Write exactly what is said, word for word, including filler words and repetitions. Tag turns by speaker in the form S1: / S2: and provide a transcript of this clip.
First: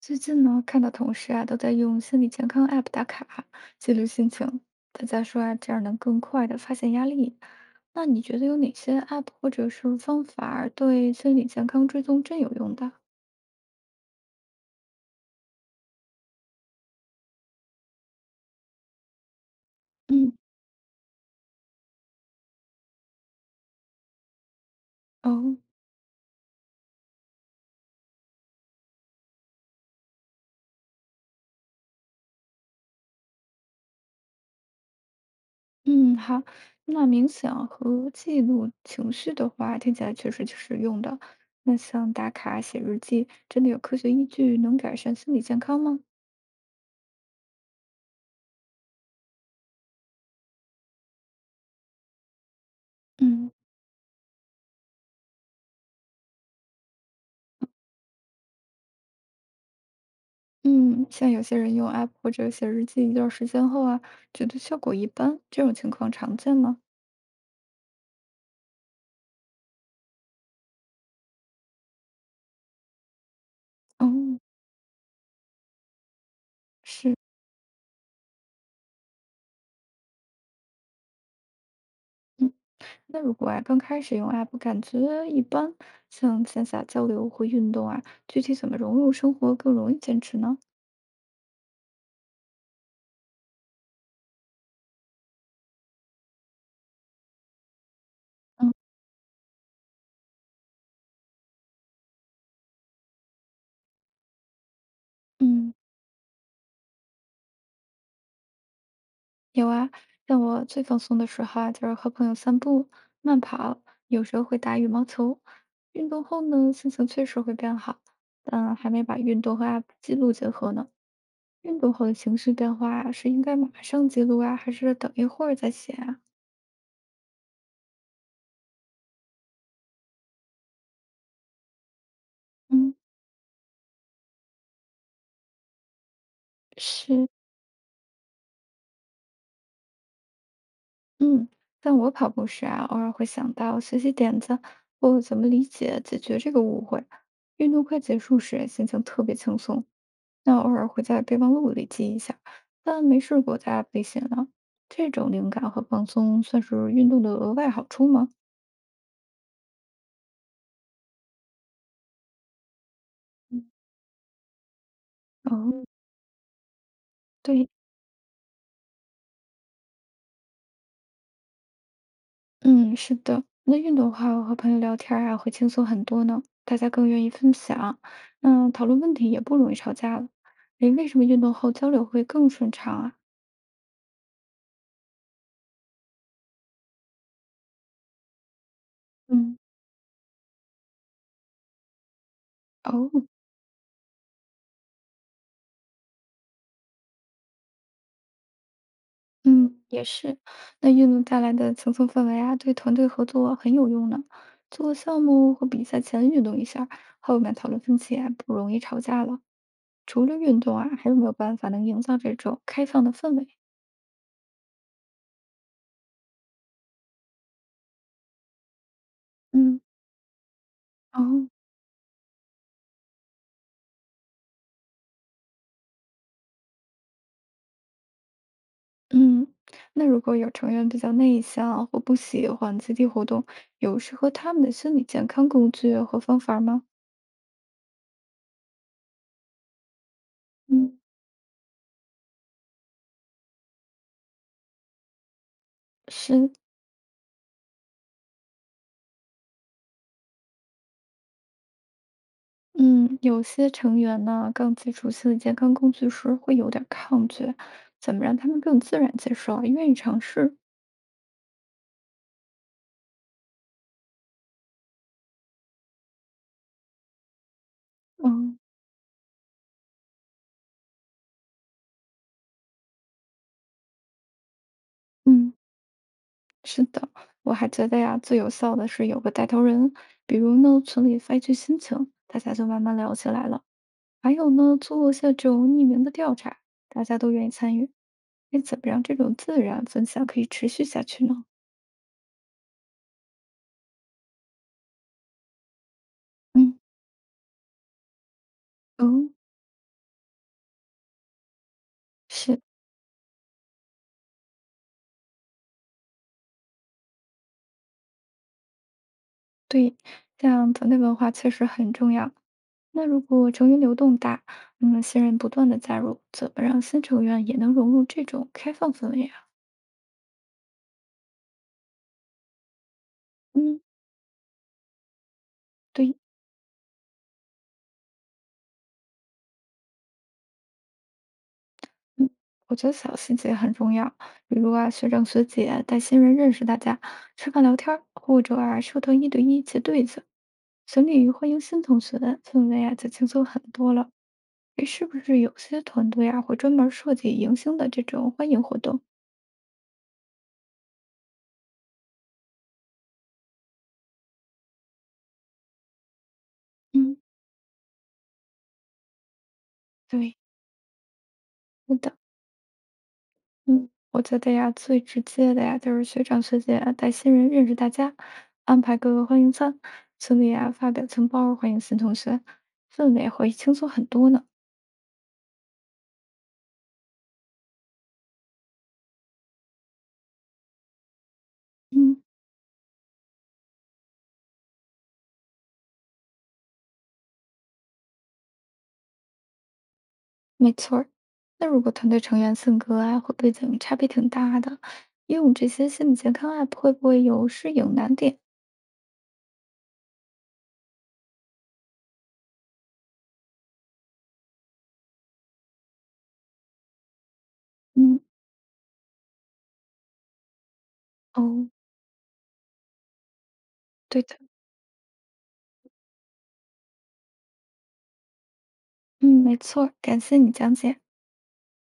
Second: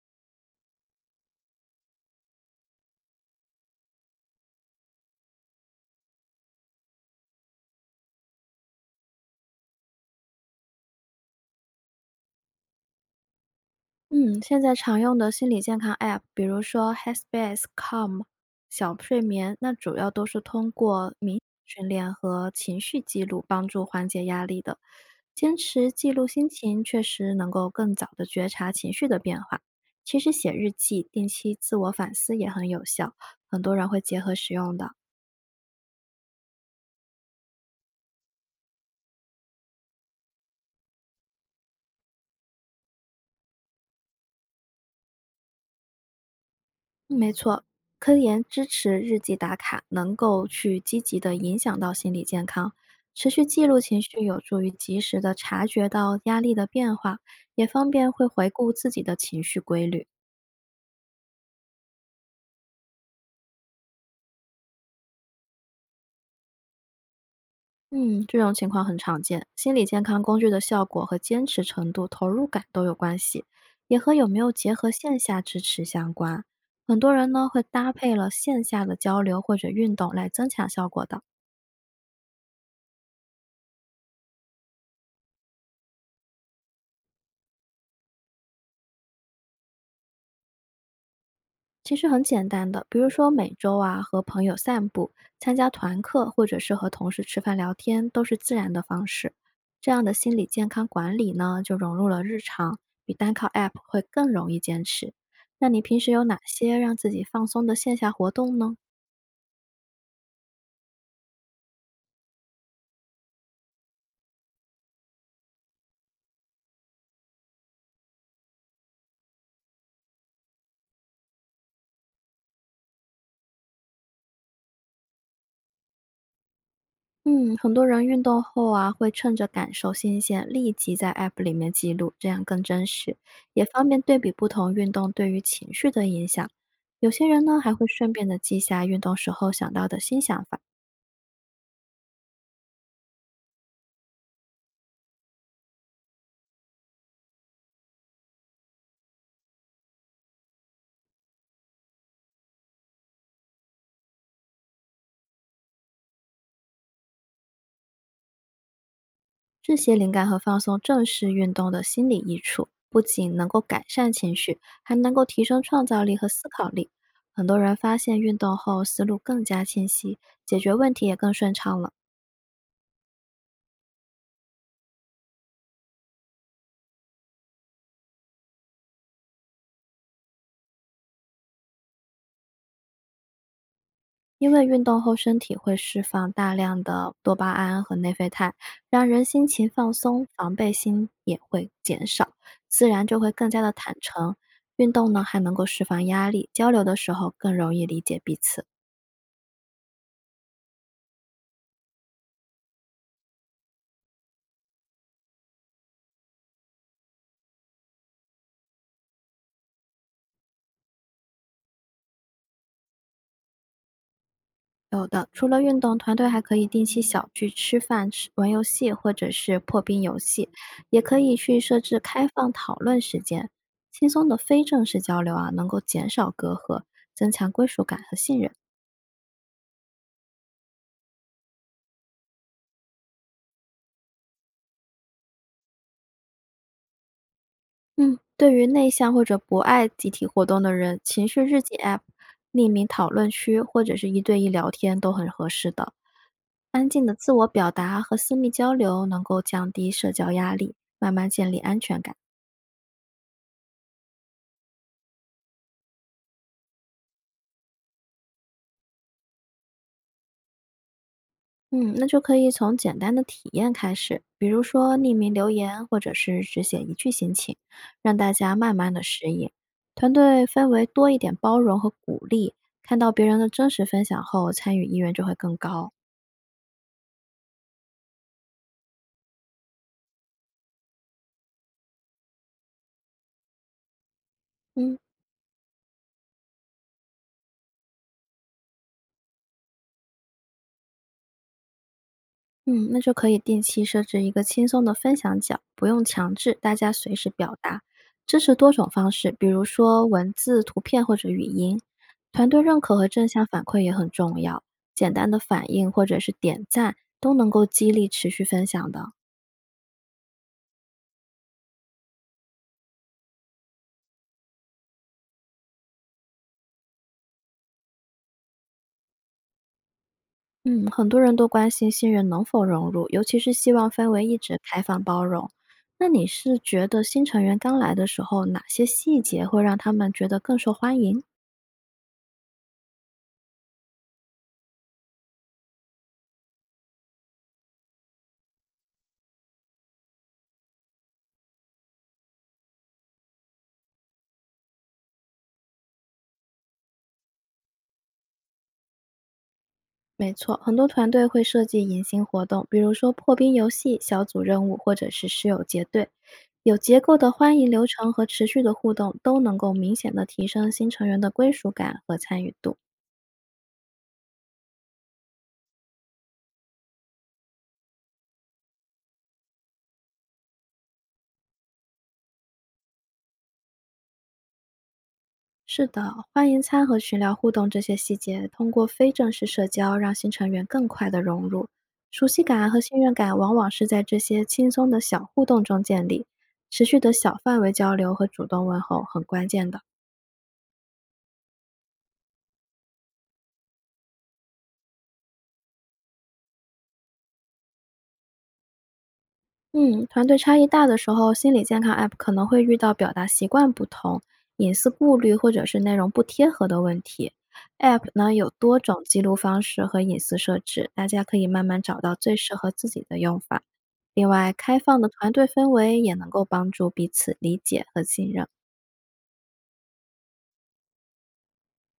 S1: 最近呢，看到同事啊都在用心理健康 App 打卡，记录心情。大家说啊，这样能更快的发现压力。那你觉得有哪些 App 或者是方法儿对心理健康追踪真有用的？
S2: 嗯，现在常用的心理健康 App，比如说 Headspace、Calm、小睡眠，那主要都
S1: 嗯
S2: 是通过冥想训练和情绪记录帮助缓解压力的。坚
S1: 哦，
S2: 持记录心情，确实能够更早的觉察情绪的变化。其实写日记、定期自我反思也很有效，很多人会结合使用的。
S1: 嗯，好。那冥想和记录情绪的话，听起来确实挺实用的。那像打卡、写日记，真的有科学依据能改善心理健康吗？
S2: 没错，科研支持日记打卡，能够去积极的影响到心理健康。持续
S1: 嗯。
S2: 记录情绪有助于及时的察觉到压力的变化，也方便会回顾自己的情绪规律。
S1: 嗯，像有些人用 App 或者写日记一段时间后啊，觉得效果一般，这种情况常见吗？
S2: 嗯，这种情况很常见。心理健康工具的效果和坚持程度、投入感都有关系，也
S1: 哦，
S2: 和有没有结合线下支持相关。很多
S1: 是，
S2: 人呢会搭配了线下的交流或者运动来增强效果的。
S1: 嗯，那如果啊刚开始用 App 感觉一般，像线下交流或运动啊，具体怎么融入生活更容易坚持呢？
S2: 其实很简单的，比如说每周啊和朋友散步、参加团课，或者是和同事吃饭聊天，都是自然
S1: 嗯
S2: 的方式。这样的心理健康管理呢，就融入了日常，比单靠 App 会更容易坚持。那
S1: 嗯，
S2: 你平时有哪些让自己放松的线下活动呢？
S1: 有啊，像我最放松的时候啊，就是和朋友散步、慢跑，有时候会打羽毛球。运动后呢，心情确实会变好，但还没把运动和 App 记录结合呢。运动后的情绪变化啊是应该马上记录啊，还是等一会儿再写啊？
S2: 嗯，很多人运动后啊，会趁着感受新鲜，立即在 App 里面记录，这样更真
S1: 嗯，
S2: 实，也方便对比不同运动对于情绪的影响。有些
S1: 是，
S2: 人呢，还会顺便的记下运动时候想到的新想法，
S1: 嗯，但我跑步时啊，偶尔会想到学习点子或怎么理解解决这个误会。运动快结束时，心情特别轻松，那偶尔会在备忘录里记一下，但没试过在 app 里写呢。这种灵感和放松算是运动的额外好处吗？
S2: 这些灵感和放松正是运动的心理益处，不仅能够
S1: 嗯
S2: 改善情绪，还能够提
S1: 哦，
S2: 升创
S1: 嗯，
S2: 造力和思考力。很多
S1: 对，
S2: 人发现运动后思路更加清晰，解决问题也更顺畅了。
S1: 嗯，是的，那运动的话，我和朋友聊天儿啊，会轻松很多呢，大家更愿意分享，嗯，讨论问题也不容易吵架了。诶，为什么运动后交流会更顺畅啊？
S2: 因为运动后身体会释放大量的多巴胺和内啡肽，让人心
S1: 嗯，
S2: 情放松，防备心也会减少，自然
S1: 哦，
S2: 就会更加的坦诚。运动呢，还能够释放压力，交流的时候更容易理解彼此。
S1: 嗯，也是。那运动带来的轻松氛围啊，对团队合作很有用呢。做项目或比赛前运动一下儿，后面讨论分歧啊，不容易吵架了。除了运动啊，还有没有办法能营造这种开放的氛围？
S2: 有的，除了运动，团队还可以定期小聚吃饭、吃玩游戏或者是
S1: 嗯，
S2: 破冰游戏，也可以
S1: 哦。
S2: 去设置开放讨论时间。轻松的非正式交流啊，能够减少隔阂，增强归属感和信任。
S1: 嗯，那如果有成员比较内向或不喜欢集体活动，有适合他们的心理健康工具和方法吗？
S2: 嗯，对于内向或者不爱集体活动的
S1: 嗯，
S2: 人，情绪日记 App、匿名讨论区或者是一对一聊天都很合适的。
S1: 是，
S2: 安静的自我表达和私密交流能够降低社交压力，慢慢建立安全感。
S1: 嗯，有些成员呢，刚接触心理健康工具时会有点儿抗拒，怎么让他们更自然接受啊，愿意尝试？
S2: 嗯，那就可以从简单的体验开始，比如说匿名留言，或者是只写一句心情，让大家
S1: 嗯，
S2: 慢慢的适应。团队氛围多一点包容和鼓励，看到别人的真实分享后，参与意愿就会
S1: 嗯，
S2: 更高。
S1: 是的，我还觉得呀，最有效的是有个带头人，比如呢，群里发一句心情，大家就慢慢聊起来了。还有呢，
S2: 嗯。
S1: 做一下这种匿名的调查，大家都愿意参与。那怎么让这种自然分享可以持续下去呢？
S2: 嗯，那就可以定期设置一个轻松的分享角，不用强制，大
S1: 嗯，
S2: 家随时表达，支持多种
S1: 哦，
S2: 方式，比如说文字、图片或者语音。团
S1: 是，
S2: 队认可和正向反馈也很重要，简单的反应或者是点赞都能够激励持续分享的。
S1: 对，像团队文化确实很重要。那如果成员流动大，那么新人不断的加入，怎么让新成员也能融入这种开放氛围啊？
S2: 嗯，很多人都关心新人能否融入，尤其是希
S1: 嗯，
S2: 望氛围一直开放包容。那
S1: 对，
S2: 你是觉得新成员刚来的时候，哪些细节会让他们觉得更受欢迎？
S1: 嗯，我觉得小细节很重要，比如啊，学长学姐带新人认识大家，吃饭聊天儿，或者啊，社团一对一结对子，群里欢迎新同学，氛围啊就轻松很多了。诶，是不是有些团队啊，会专门儿设计迎新的这种欢迎活动？
S2: 没错，很多团队会设计迎新活动，比如说破冰游戏、小组任务，或者是室友结对。有结构
S1: 嗯，
S2: 的欢迎流程和持续的互动，都能够明显的
S1: 对，
S2: 提升新成员的归属
S1: 是
S2: 感和
S1: 的，
S2: 参与度。
S1: 嗯，我觉得呀，最直接的呀，就是学长学姐啊带新人认识大家，安排各个欢迎餐，群里啊发表情包儿欢迎新同学，氛围会轻松很多呢。
S2: 是的，欢迎餐和群聊互动这些细节，通过非正式社交让新成员更快的融入，
S1: 嗯，
S2: 熟悉感和信任感往往是在这些轻松的小互动中建立。持续的小范围交流和主动问候很关键的。
S1: 没错儿。那如果团队成员性格啊或背景差别挺大的，用这些心理健康 app 会不会有适应难点？
S2: 嗯，团队差异大的时候，心理健康 App 可能会遇到表达习惯不同、隐私顾虑或者是内容不贴合的问题。App
S1: 嗯，
S2: 呢有多种记录方式和隐私设置，大家可以慢
S1: 哦，
S2: 慢找到最适合自己的用法。
S1: 对
S2: 另
S1: 的，
S2: 外，开放的团队氛围也能够帮助彼此理解和信任。
S1: 嗯，没错儿，感谢你讲解。